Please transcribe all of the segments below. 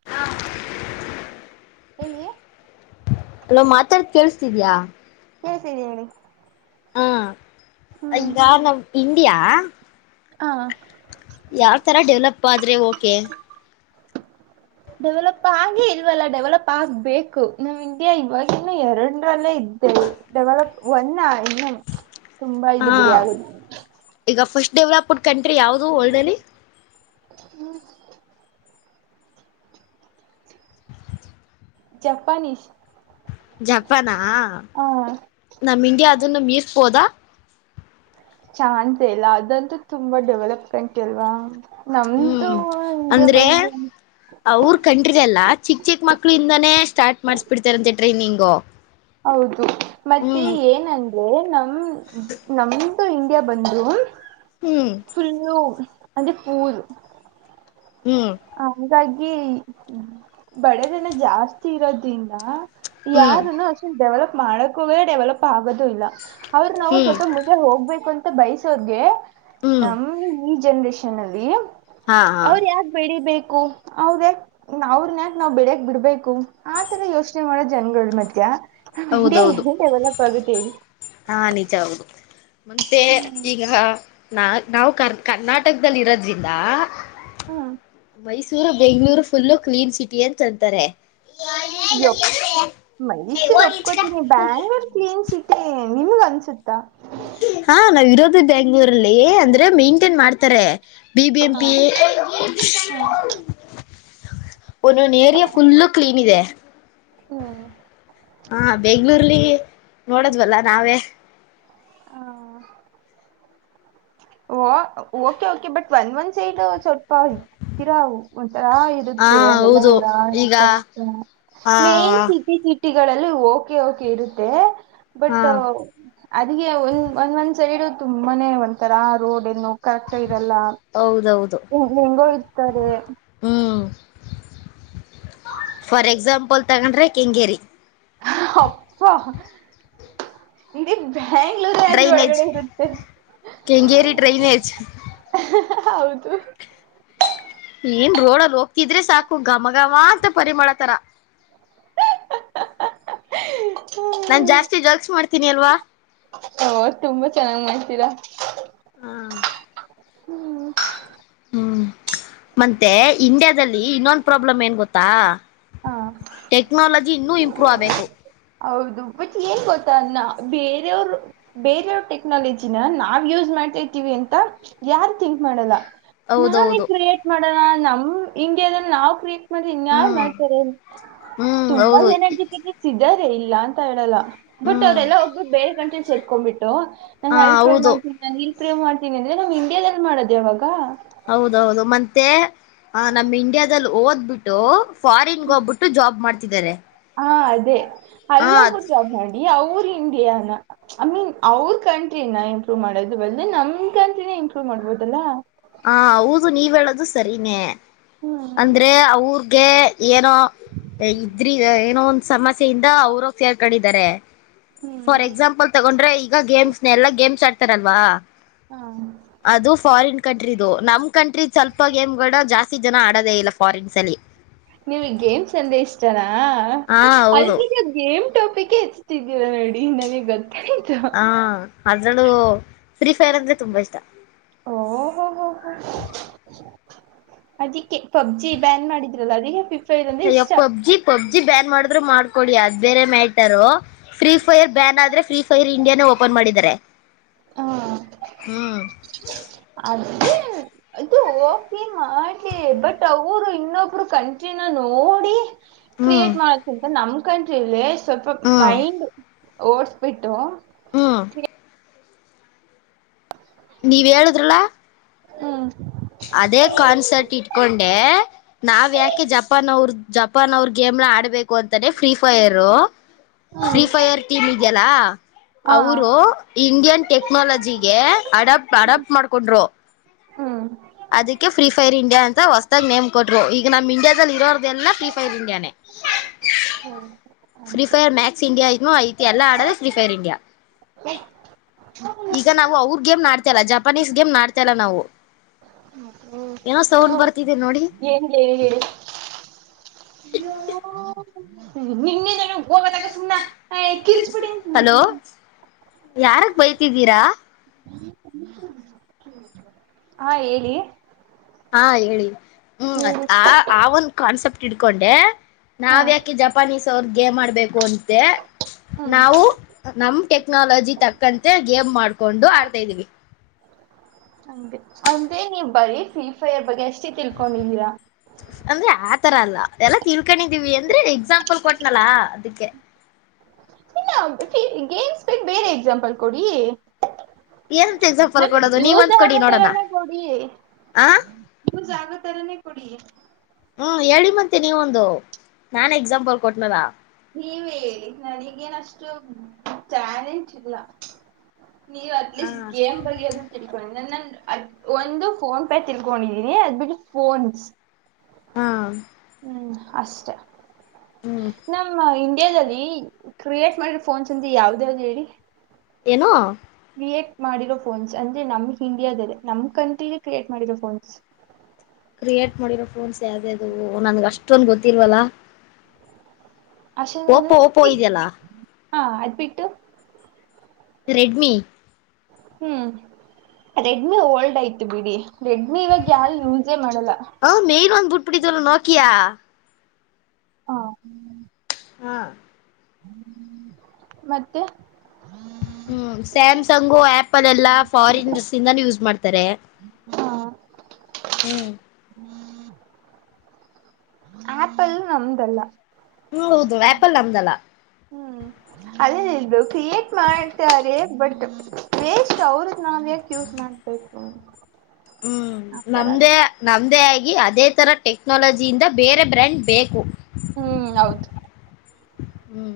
ಹ [inaudible] ಹೇಳಿಯ [unintelligible] ನಾವು ಮಾತಾಡದ ಕೇಳಸ್ತಿದ್ಯಾ ಕೇಳ್ತೀದೆ ಹೇಳಿ ಹಾ ಹ್ಮ್ ಈಗ ನಮ್ ಇಂಡಿಯಾ [unintelligible] ಹಾ, ಯಾವ ತರ ಡೆವಲಪ್ ಆದ್ರೆ ಓಕೆ ಡೆವಲಪ್ ಆಗಿ ಇಲ್ವಲ್ಲ ಡೆವಲಪ್ ಆಗ್ಬೇಕು. ನಮ್ ಇಂಡಿಯಾ ಇವವಾಗಿನ್ನು ಎರಡರಲ್ಲೇ ಇದ್ದೆ ಡೆವಲಪ್ ಒಂದ ಇನ್ನು ತುಂಬಾ ಹಾ ಇದೆ ಬಿ ಆಗದು. ಈಗ ಫಸ್ಟ್ ಡೆವಲಪ್ಡ್ ಕಂಟ್ರಿ ಯಾವುದು ವರ್ಡ್ನಲ್ಲಿ ಹ್ಮ [unintelligible] 'ಜಪಾನೀಸ್' 'ಜಪಾನಾ' ಹ ನಮ್ 'ಇಂಡಿಯಾ' ಅದನ್ನು ಮೀರಸ್ಬೋದಾ ಚಾನ್ಸ್ ಇಲ್ಲ ಅದಂತೂ ತುಂಬಾ ಡೆವಲಪ ಕಂಟ್ರಿ ಅಲ್ವಾ. ನಮ್ದು ಹ್ಮ್ ಇಂಡಿಯ ಬಂದ ಕಂಟ್ರಿಲಿ ಎಲ್ಲಾ ಚಿಕ್- ಚಿಕ್ ಮಕ್ಳಿಂದಾನೇ ಸ್ಟಾರ್ಟ್ ಮಾಡ್ಸ್ಬಿಡ್ತಾರಂತೆ ಟ್ರೈನಿಂಗು. ಹೌದು, ಮತ್ತೆ ಹ್ಮ್ ಏನ ಏಯ್ ನಮ ನಮ್ದು ಇಂಡಿಯಾ ಬಂದರು ಹ್ಮ್, ಫುಲ್ಲು ಅಂದೆ ಪೂದು [unintelligible] ಹ್ಮ್, ಹಂಗಾಗಿ ಬಡ ಜನ ಜಾಸ್ತಿ ಇರೋದ್ರಿಂದ ಹ್ಮ್ ಯಾರನ್ನು ಅಷ್ಟ ಡೆವಲಪ್ ಮಾಡೋಕ್ಕ ಹೋಗೇ ಡೆವಲಪ್ ಆಗೋದು ಇಲ್ಲ. ಅವರು ನಾವು ಹ್ಮ್ ಸ್ವಲ್ಪ ಹೋಗ್ಬೇಕು ಅಂತ ಬಯಸೋರಿಗೆ ಹ್ಮ್ ನಮ ಈ ಜನ್ರೇಷನ್ ಅಲ್ಲಿ ಹಾ ಹಾ ಅವ್ರ ಯಾಕ ಬೆಳಿಬೇಕು ಅವ್ರನ ಯ ಅವ್ರನ್ ಯಾಕ ನಾವ್ ಬೆಳಿಯಕ್ ಬಿಡ್ಬೇಕು. ಆತರ ಯೋಚನೆ ಮಾಡೋ ಜನಗಳ ಮಧ್ಯಾ ನಮ್ ಇಂಡಿಯಾ ಹೌದೌದು ಎಲ್ಲಿ ಡೆವಲಪ್ ಆಗುತ್ತೆ ಹೇಳಿ. ಹಾ ನಿಜ ಹೌದು ಮತ್ತೆ ಈಗ ನಾ ನಾವು ಕರ್ ಕರ್ನಾಟಕದಲ್ಲಿ ಇರೋದ್ರಿಂದ ಹ್ಮ್ Mysuru Bengaluru full clean city ಅಂತ ಅಂತಾರೆ ಯಪ್ ಮೈಸೂರು ಒಪ್ಕೋತೀನಿ ಬ್ಯಾಂಗ್ಳೂರ್ ಕ್ಲೀನ್ ಸಿಟಿ [unintelligible] ನಿಮ್ಗ ಅನ್ಸುತ್ತಾ ಹಾ ನಾವ್ ಇರೋದು ಬೆಂಗಳೂರಲ್ಲಿ ಅಂದ್ರೆ ಮೈಂಟೇನ್ ಮಾಡ್ತಾರೆ ಬಿ ಬಿ ಎಂ ಹ ಪಿ ಹ ಒಂದೊಂದು ಏರಿಯಾ ಫುಲ್ಲು ಕ್ಲೀನ್ ಇದೆ ಹ್ಮ್ ಹಾ ಬೆಂಗ್ಳೂರ್ಲ್ಲಿ ನೋಡದ್ವಲ್ಲ ನಾವೇ ಓ ಓಕೆ ಓಕೆ ಬಟ್ ಒಂದ ಒಂದ್ ಸೈಡ್ ಸ್ವಲ್ಪತೀರಾ ಒಂಥರಾ ಹಾ ಇರುತ್ತೆ ಅಲ್ಲಲ್ಲ ಹೌದು ಓಡಾಡ ಈಗ ಕಷ್ಟ ಹ ಮೆನ್ ಸಿಟಿ ಸಿಟಿಗಳಲ್ಲಿ ಓಕೆ ಓಕೆ ಇರುತ್ತೆ ಹಾ ಬಟ್ ಅದ ಒ ಒಂದ್ ಒಂದ್ ಸೈಡ್ ತುಂಬಾನೇ ಒಂತರ ಆ ರೋಡ್ ಇನ್ನು ಕರೆಕ್ಟಟಾಗಿ ಇರಲ್ಲ ಹೌದೌದು ಹೆಂಗ್ ಹೆಂಗೋ ಇರ್ತಾರೆ ಹ್ಮ್ ಫಾರ್ ಎಕ್ಸಾಂಪಲ್ ತಗೊಂಡ್ರೆ ಕೆಂಗೇರಿ ಅಪ್ಪ [unintelligible] ಬ್ಯಾಂಗ್ಳೂರ್ ಆದ್ರೂ ಡ್ರೈನೇಜ್ ಒಳಗಡೆ ಇರುತ್ತೆ. ಕೆಂಗೇರಿ ಡ್ರೈನೇಜ್ ಹೌದು ಏನ್ ರೋಡಲ್ಲಿ ಹೋಗ್ತಿದ್ರೆ ಸಾಕು ಮಘಮ ಅಂತ ಪರಿಮಳ ತಾರ [unintelligible] ನಾನ್ ಜಾಸ್ತಿ ಜೋಕ್ಸ್ ಮಾಡ್ತೀನಿ ಅಲ್ವಾ ಓ ತುಂಬಾ ಚೆನ್ನಾಗ್ ಮಾಡ್ತೀರಾ ಹಾಂ ಹ್ಮ್ ಹ್ಮ್ ಮತ್ತೆ ಇಂಡಿಯಾದಲ್ಲಿ ಇನ್ನೊಂದು ಪ್ರಾಬ್ಲಮ್ ಏನ್ ಗೊತ್ತಾ ಹ ಟೆಕ್ನಾಲಜಿ ಇನ್ನೂ ಇಂಪ್ರೂವ್ ಆಗ್ಬೇಕು ಹೌದು ಬಟ್ ಏನ್ ಗೊತ್ತ ಅನ್ನ ಬೇರೆಯವರು ಬೇರೆಯವ್ ಟೆಕ್ನಾಲಜಿನ ನಾವ್ ಯೂಸ್ ಮಾಡ್ತತಿವಿ ಅಂತ ಯಾರ್ ಥಿಂಕ್ ಮಾಡಲ್ಲ ನಾವೆ ಹೌದೌದು ಕ್ರಿಯೇಟ್ ಮಾಡೋಣ ನಮ್ ಹಿಂಗೆ ಅಂದ್ರೆ ನಾವ್ ಕ್ರಿಯೆಟ್ ಮಾಡ್ರಿ ಇನ್ಯಾರ್ ಹ್ಮ್ ಮಾಡ್ತಾರೆ ಹ್ಮ್ ತುಂಬಾ ಹೌದು ಜನ ಜೊತೆಗೆ ಸಿಗದೇ ಇಲ್ಲ ಅಂತ ಹೇಳಲ್ಲ ಬುಟ್ ಹ್ಮ್ ಅಲ್ಲ ಒಬ್ಬರು ಬೇರ್ ಗಂಟ ಚೆಲ್ಕೊಬಿಟ್ಟು ನಾನ್ ಹ ಅಲ್ ಪ್ರೂವೆ ಹೌದು ಮಾಡ್ತೀನಿ ನಾನ್ ಇಲ್ಲಿ ಪ್ರೂವ್ ಮಾಡ್ತಿನಿ ಅಂದ್ರೆ ನಮ್ ಇಂಡಿಯ್ಯಾದಲ್ಲಿ ಮಾಡೋದು ಯವಾಗ ಹೌದೌದು ಮತ್ತೆ ಆ ನಮ್ ಇಂಡಿಯಾದಲ್ಲಿ ಓದ್ಬಿಟ್ಟು ಫಾರಿನ್ಗೆ ಹೋಗ್ಬಿಟ್ಟು ಜಾಬ್ ಮಾಡ್ತಿದ್ದಾರೆ ಹಾ ಅದೇ ಅಲ್ ಹ ಹೋಗ್ಬಿಟ್ಟು ಜಾಬ್ ಮಾಡಿ ಅವರು ಹಿಂಡಿಯಾನ ಐ ಮೀನ್ ಅವ್ರ ಕಂಟ್ರಿನ ಇಂಪ್ರೂವ್ ಮಾಡೋದು ಬದ್ಲು ನಮ್ ಕಂಟ್ರಿನೇ ಇಂಪ್ರೂವ್ ಮಾಡ್ಬೋದಲ್ಲಾ ಹಾ ಹೌದು ನೀವ್ ಹೇಳೋದು ಸರಿನೇ. ಹ್ಮ್ ಅಂದ್ರೆ ಅವ್ರ್ಗೆ ಏನೋ ಇದ್ರ ಏನೋ ಒಂದ್ ಸಮಸ್ಯೆಯಿಂದ ಅವರು ಹೋಗಿ ಸೇರ್ಕೊಂಡಿದ್ದಾರೆ ಫಾರ್ ಎಕ್ಸಾಂಪಲ್ ತಗೊಂಡ್ರೆ ಈಗ ಗೇಮ್ಸ್ನ ಎಲ್ಲಾ ಗೇಮ್ಸ್ ಆಡ್ತಾರಲ್ವಾ ಹಾಂ ಅದು ಫಾರಿನ್ ಕಂಟ್ರಿದು ನಮ್ ಕಂಟ್ರಿ ಸ್ವಲ್ಪ ಗೇಮ್ಗಳ ಜಾಸ್ತಿ ಜನ ಆಡೋದೇ ಇಲ್ಲ ಫಾರಿನ್ಸ್ ಅಲ್ಲಿ ನಿಮ್ಗೆ ಗೇಮ್ಸ್ ಅಂದ್ರೆ ಇಷ್ಟನಾ ಹಾ ಹೌದು ಅದಿಕ್ಕೆ ಗೇಮ್ ಟಾಪಿಕ್ ಹೆಚ್ತಿದ್ದೀರ ನೋಡಿ ನನಗೆ ಗೊತ್ತಾಯ್ತು ಹ ಅದ್ರಲ್ಲು ಫ್ರೀ ಫೈರ್ ಅಂದ್ರೆ ತುಂಬಾ ಇಷ್ಟ. ಓ ಹೋ ಹೋ ಹೋ ಅದಿಕ್ಕೆ ಪಬ್ಜಿ ಬ್ಯಾನ್ ಮಾಡಿದ್ರಲ್ಲ ಅದಕ್ಕೆ ಫ್ರೀ ಅಯ್ಯೋ ಪಬ್ಜಿ ಪಬ್ಜಿ ಬ್ಯಾನ್ ಮಾಡಿದ್ರು ಮಾಡ್ಕೊಳ್ಳಿ ಅದ್ ಬೇರೆ ಮ್ಯಾಟರು. ಫ್ರೀ ಫೈರ್ ಬ್ಯಾನ್ ಆದ್ರೆ ಫ್ರೀ ಫೈರ್ ಇಂಡಿಯಾನೇ ಓಪನ್ ಮಾಡಿದ್ದಾರೆ ಹ್ಮ ಅದಕೆ. ಅದು ಓಕೆ ಮಾಡ್ಲಿ ಬಟ್ ಅವರು ಇನ್ನೊಬ್ರು ಕಂಟಿನ್ಯೂ ನೋಡಿ. ಹ್ಮ್ ಕ್ರಿಯೇಟ್ ಮಾಡೋಕ್ಕಿಂತ ನಮ್ ಕಂಟ್ರಿಲ್ಲಿ ಸ್ವಲ್ಪ ಹ್ಮ್ ಮೈಂಡ್. ಓಡ್ಸ್ ಬಿಟ್ಟು. ಹ್ಮ ನೀವ್ ಹೇಳದ್ರಲ್ಲಾ. ಹ್ಮ್ ಅದೇ ಕಾನ್ಸರ್ಟ್ ಇಟ್ಕೊಂಡೆ. ನಾವ್ ಯಾಕೆ ಜಪನ ಅವ್ರ ಜಪಾನ ಅವ್ರ ಗೇಮ್ನಾ ಆಡ್ಬೇಕು ಅಂತಾನೆ free fire. Free fire team ಇದೆಯಲ್ಲಾ. ಹಾ ಅವರು ಇಂಡಿಯನ್ ಟೆಕ್ನಾಲಜಿಗೆ ಅಡಪ್ಟ ಅಡಪ್ಟ್ ಮಾಡ್ಕೊಂಡ್ರು. ಹ್ಮ ಅದಕ್ಕೆ ಫ್ರೀ ಫೈರ್ ಇಂಡಿಯಾ ಅಂತ ಹೊಸದಾಗ ನೇಮ್ ಕೊಟ್ರು ಈಗ ನಮ್ ಇಂಡಿಯಾದಲ್ಲಿ ಇರೋರ್ದೆಲ್ಲಾ ಫ್ರೀಫೈರ್ ಇಂಡಿಯಾನೆ. ಹೌ ಫ್ರೀಫೈರ್ ಮ್ಯಾಕ್ಸ್ ಇಂಡಿಯನು ಐತಿ ಎಲ್ಲಾ ಆಡೋದು ಫ್ರೀಫೈರ್ ಇಂಡಿಯಾ. ಈಗ ನಾವು ಅವ್ರ ಗೇಮನಾ ಆಡ್ತಿಲ್ಲ ಜಪಾನೀಸ್ ಗೇಮ್ನಾ ಆಡ್ತಿಲ್ಲ ನಾವು. ಏನೋ ಸೌಂಡ್ ಬರ್ತಿದ್ದೇ ನೋಡಿ. ಏನು ಹೇಳಿ ಹೇಳಿ. ನಿಂದೇನು ಹೋಗಆತ್ತಾಗ ಸುಮ್ನಾ. ಏ ಕಿರಿಚ್ಬೇಡಿ [unintelligible] ಯಾರಿಗ ಬೈತಿದ್ದೀರಾ. ಹಾ ಹೇಳಿ. ಹಾ ಹೇಳಿ ಹ್ಮ್ ಹೇಳಿ ಆ ಆ ಒಂದು ಕಾನ್ಸೆಪ್ಟ್ ಇಟ್ಕೊಂಡೇ. ಹಾ ನಾವ್ಯಾಕೆ ಜಪಾನೀಸ್ ಅವ್ರ ಗೇಮ್ ಆಡಬೇಕು ಅಂತೆ. ಹ್ಮ್ ನಾವು ನಮ್ ಟೆಕ್ನಾಲಜಿ ತಕ್ಕಂತೆ ಗೇಮ್ ಮಾಡ್ಕೊಂಡು ಆಡ್ತಾ ಇದ್ದೀವಿ. ಹಂಗೆ ಅಂದ್ರೆ ನೀವ್ ಬರೀ ಫ್ರೀ ಫೈರ್ ಬಗ್ಗೆ ಅಷ್ಟೇ ತಿಳ್ಕೊಂಡಿದ್ದೀರಾ. ಅಂದ್ರೆ ಆತರ ಅಲ್ಲಾ ಎಲ್ಲಾ ತಿಳ್ಕೊಂಡಿದೀವಿ ಅಂದ್ರೆ ಎಕ್ಸಾಂಪಲ್ ಕೊಟ್ನಲ್ಲ ಅದಕ್ಕೆ. ಇಲ್ಲ ಗೇಮ್ಸ್ ಬಿಟ್ಟ ಬೇರೆ. ಬೇರೆ ಎಕ್ಸಾಂಪಲ್ ಕೊಡಿ. ಏನಂತ ಎಕ್ಸಾಂಪಲ್ ನನ್ಗ ಕೊಡೋದು ಯೂಸ ನೀವಂದ್ ಕೊಡಿ ನೋಡೋಣ ಆಗೋತರನೆ ಕೊಡಿ. ಆ [unintelligible] ಹ್ಮ್ ಹೇಳಿ ಮತ್ತೆ ನೀವೊಂದು ನಾನ್ ಎಕ್ಸಾಂಪಲ್ ಕೊಟ್ನಲ್ಲ. ನೀವೆ ಹೇಳಿ ನನಗೇನಷ್ಟು ಟ್ಯಾಲೆಂಟ್ ಇಲ್ಲಾ. ನೀವು ಹಾ ಅಟ್ಲೀಸ್ಟ್ ಗೇಮ್ ಬಗೆಯದು. ತಿಳ್ಕೊಂಡ ನಾನ ಅದ್ ಒಂದು ಫೋನ್ ಪೇ ತಿಳ್ಕೊಂಡಿದ್ದೀನಿ ಅದ್ ಬಿಟ್ಟು ಫೋನ್ಸ್. ಹಾ ಹ್ಮ್ ಅಷ್ಟೇ ಹ್ಮ್ ನಮ್ಮ ಇಂಡಿಯಾದಲ್ಲಿ. ಕ್ರಿಯೇಟ್ ಮಾಡಿರೋ ಫೋನ್ಸ್ ಅಂತ ಯಾವದ ಯಾವಾದ ಹೇಳಿ. ಏನು ಕ್ರಿಯೇಟ್ ಮಾಡಿರೋ ಫೋನ್ಸ್ ಅಂದ್ರೆ ನಮ್ ಇಂಡಿಯಾದಲ್ಲಿ ನಮ್ ಕಂಟ್ರಿಲಿ ಕ್ರಿಯೇಟ್ ಮಾಡಿರೋ ಫೋನ್ಸ್. ಕ್ರಿಯೇಟ್ ಮಾಡಿರೋ ಫೋನ್ಸ್ ಯಾವವುದ ಅ ನನ್ಗೆ ಅಷ್ಟೊಂದು ಗೊತ್ತಿರ್ವಲ್ಲ ಅಷೆ ಹಾ ಅದ್ಬಿಟ್ಟು ಇಟ್ಟು ರೆಡ್ಮಿ ಹ್ಮ್ ರೆಡ್ಮಿ ಓಲ್ಡ್ ಆಯ್ತು ಬಿಡಿ ರೆಡ್ಮಿ ಇವಾಗ ಯಾವು ಯೂಸೇ ಮಾಡಲ್ಲ ಪುಡಿ ತಲ ನಕಿಯಾ ಹಾ ಹಾ ಮತ್ತೆ ಹ್ಮ್ ಸ್ಯಾಮ್ಸಂಗು ಆಪಲ್ ಎಲ್ಲಾ ಫಾರಿನ್ಸ್ಂದಾನ ಯೂಸ್ ಮಾಡ್ತಾರೆ ಹ ಹ್ಮ್ ಆಪಲ್ ನಮ್ದಲ್ಲ ಹ್ಮ್ ಹೌದು ವ್ಯಾಪಲ್ ನಮ್ದಲ್ಲಾ ಹ್ಮ್ ಅದೇನ ಇಲ್ದು ಕ್ರಿಯೇಟ್ ಮಾಡ್ತಾರೆ ಬಟ್ ವೇಷ್ಟ ಅವ್ರ ನಾವ ಯಾಕ್ ಯೂಸ್ ಮಾಡ್ಬೇಕು ಹ್ಮ್ ಆತರ ನಮ್ದೇ ನಮ್ಮದೇ ಆಗಿ ಅದೇ ಥರ ಟೆಕ್ನಾಲಜಿಯಿಂದ ಬೇರೆ ಬ್ರ್ಯಾಂಡ್ ಬೇಕು ಹ್ಮ್ ಹೌದು ಹ್ಮ್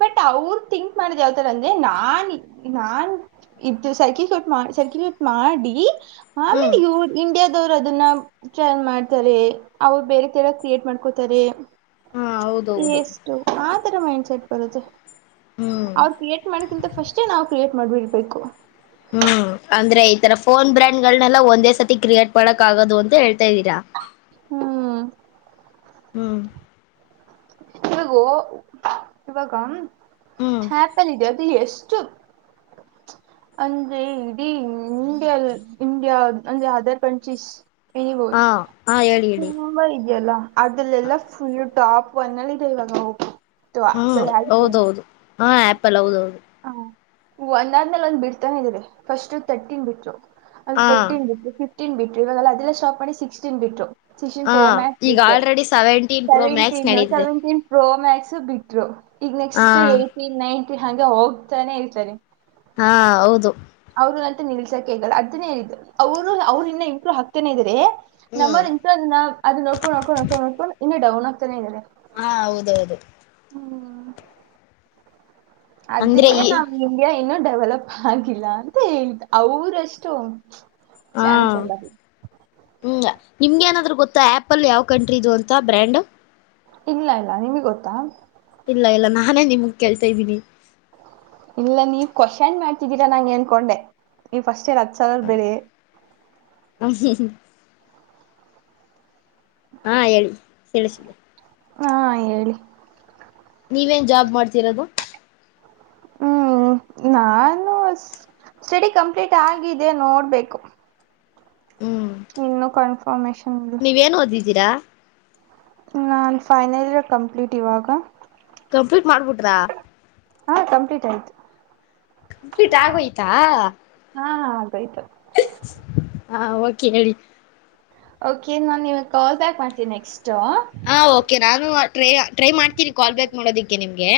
ಬಟ್ ಅವ್ರ ಥಿಂಕ್ ಮಾಡದ್ ಯಾವತರ ಅಂದ್ರೆ ನಾನ್ ನಾನ್ ಇದು ಸರ್ಕಟ್ ಸರ್ಕಲೇಟ್ ಮಾಡಿ ಆಮೇಲೆ ಹ್ಮ್ ಇ ಇಂಡಿಯ ರು ಅದನ್ನ ಟ್ರೈನ್ ಮಾಡ್ತಾರೆ ಅವ್ರು ಬೇರೆ ತರ ಕ್ರಿಯೇಟ್ ಮಾಡ್ಕೋತಾರೆ ಹಾ ಹೌದೌದು ಎಷ್ಟು ಆತರ ಮೈಂಡ್ಸೆಟ್ ಬರುತ್ತೆ ಹ್ಮ್ ಅವ ಕ್ರಿಯೇಟ್ ಮಾಡಕಿಂತ ಫಸ್ಟೇ ನಾವು ಕ್ರಿಯೇಟ್ ಮಾಡಿಬಿಡ್ಬೇಕು ಹ್ಮ್ ಅಂದ್ರೆ ಈ ತರ ಫೋನ್ ಬ್ರ್ಯಾಂಡ್ಗಳನೆೆಲ್ಲ ಒಂದೇ ಸತಿ ಕ್ರಿಯೇಟ್ ಮಾಡಕ್ ಆಗೋದು ಅಂತ ಹೇಳ್ತಾ ಇದ್ದೀರಾ ಹ್ಮ್ ಹ್ಮ್ ಇಗೋ ಇವಾಗ ಹ್ಮ್ ಹಾ ಪಂದಿದ್ದ ಅದುಲ್ಲಿ ಎಷ್ಟು ಅಂದ್ರೆ ಇಡೀ ಇಂಡಿಯ ಇಂಡಿಯಾ ಅಂದ್ರೆ ಅದರ್ ಕಂಟ್ರೀಸ್ ಇಬೋದು ಹಾ ಹಾ ಹೇಳಿ ಹೇಳಿ ತುಂಬ ಇದೆಯಲ್ಲಾ ಅದಲ್ಲೆಲ್ಲ ಫುಲ್ ಟಾಪ್ ಒನ್ನಳಿದೆವಾಗ ಹ [unintelligible] ಹ್ಮ್ ಹೌದೌದು ಹಾ ಆಪಲ್ ಹೌದೌದು ಹ ಒಂದ ಅವರ್ನೇ ಒಂದ್ ಬಿಡ್ತಾನ ಇದ್ರೆ ಫಸ್ಟ್ ತರ್ಟಿನ್ ಬಿಟ್ರು ಒಂದು ಹಾ ಫೋರ್ಟನ್ ಬಿಟ್ರು ಫಿಫ್ಟೀನ್ ಬಿಟ್ರು ಇವಾಗಲ್ಲ ಅದೆಲ್ಲ ಶ್ಟಾಪ್ ಮಾಡಿ ಸಿಕ್ಸ್ಟೀನ್ ಬಿಟ್ರು ಸಿಕ್ಟೀನ್ ಹಾ ಪ್ರೋ ಮ್ಯಾಕ್ಸ್ ಈಗ ಬಿಟ್ರು already seventeen pro max seventeen ನಡೀತಿದೆ ಸೆವೆಂಟೀನ್ ಪ್ರೋ ಮ್ಯಾಕ್ಸ್ ಬಿಟ್ರು ಈಗ ಹಾ ನೆಕ್ಸ್ಟ್ ಏತಿ ನೈನ್ಟ ಹಗೆ ಹೋಗ್ತಾನೆ ಇರ್ತಾನ ಹಾ ಹೌದು ಅವರುನಂತ ನಿಲ್ಸಕಗಲ್ಲ ಅದನ್ನೇ ಹೇಳಿದ್ದು ಅವರು ಅವರು ಇನ್ನ ಇಂಪ್ರೂವ್ ಹಾಕ್ತಾನನೆ ಇದ್ರೆ ನಮ್ಮ ಹ್ಮ್ ದನ್ನ ಅದು ನೋಡ್ಕೊಂಡ ನಡ್ಕೊಂಡ ನಡ್ಕೊಂಡು ನೋಕೊಂಡು ಇನ್ನು ಡೌನ್ ಆಗ್ತಾನೇ ಇದ್ದಾರೆ ಹಾ ಹೌದೌದು ಹ್ಮ ಅಂದ್ರೆ ಅದಕ್ಕೆ ಈ ನಾ ಇಂಡಿಯಾ ಇನ್ನು ಡೆವಲಪ್ ಆಗಿಲ್ಲ ಅಂತ ಹೇಳ್ತ ಅವ್ರಷ್ಟು ಹಾ ಚಾನ್ಸ್ ಎಲ್ಲ ಹ್ಞ ನಿಮ್ಗೆ ಏನಾದ್ರೂ ಗೊತ್ತಾ ಆ್ಯಪಲ್ ಯಾವ ಕಂಟ್ರಿ ದು ಅಂತ ಬ್ರ್ಯಾಂಡು ಇಲ್ಲ ಇಲ್ಲ ನಿಮ್ಗೆ ಗೊತ್ತಾ ಇಲ್ಲ ಇಲ್ಲ ನಾನೇ ನಿಮಗ್ ಕೇಳ್ತಾ ಇದ್ದೀನಿ ಇಲ್ಲ ನೀವ್ ಕೋಶನ್ ಮಾಡ್ತಿದ್ದೀರಾ ನನಗೆ ಅನ್ಕೊಂಡೆ ನೀವ್ ಫಸ್ಟ್ ಏರ್ ಹತ್ ಸಾವಿರ ಬೆರೇ ಹೂ ಹೂ ಹಾ ಹೇಳಿ ಕೇಳಿಸಿದೆ ಹಾ -ಹೇಳಿ ನೀವೇನ್ ಜಾಬ್ ಮಾಡ್ತಿರೋದು ಹ್ಮ್ ನಾನು ಸ್ಟಡಿ ಕಂಪ್ಲೀಟ್ ಆಗಿದೆ ನೋಡ್ಬೇಕು ಹ್ಮ್ ಇನ್ನು ಕ [unintelligible] ನೀವೇನ್ ಓದಿದ್ದೀರಾ ನಾನು ಫೈನಲ್ ಇಯರ್ ಕಂಪ್ಲೀಟ್ ಇವಾಗ ಕಂಪ್ಲೀಟ್ ಮಾಡ್ಬಿಟ್ರಾ ಹಾ- ಕಂಪ್ಲೀಟ್ ಆಯ್ತು ಕಂಪ್ಲೀಟ್ ಆಗೋಯ್ತಾ- ಹಾ ಹಾ ಆಗೋಯ್ತು ಹ- ಓಕೆ ಹೇಳಿ ಓಕೆ ನಾನ್ ಇವಗ್ ಕಾಲ್ ಬ್ಯಾಕ್ ಮಾಡ್ತೀನಿ ನೆಕ್ಸ್ಟ್ ಹಾ ಓಕೆ ನಾನು ಟ್ರೈ ಟ್ರೈ ಮಾಡ್ತೀನಿ ಕಾಲ್ ಬ್ಯಾಕ್ ಮಾಡೋದಿಕ್ಕೆ ನಿಮ್ಗೆ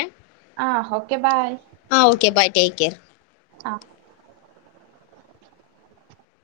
ಹಾ- ಓಕೆ ಬಾಯ್ ಹಾ-ಓಕೆ ಬಾಯ್ ಟೇಕ್ ಕೇರ್ರ್ ಹಾ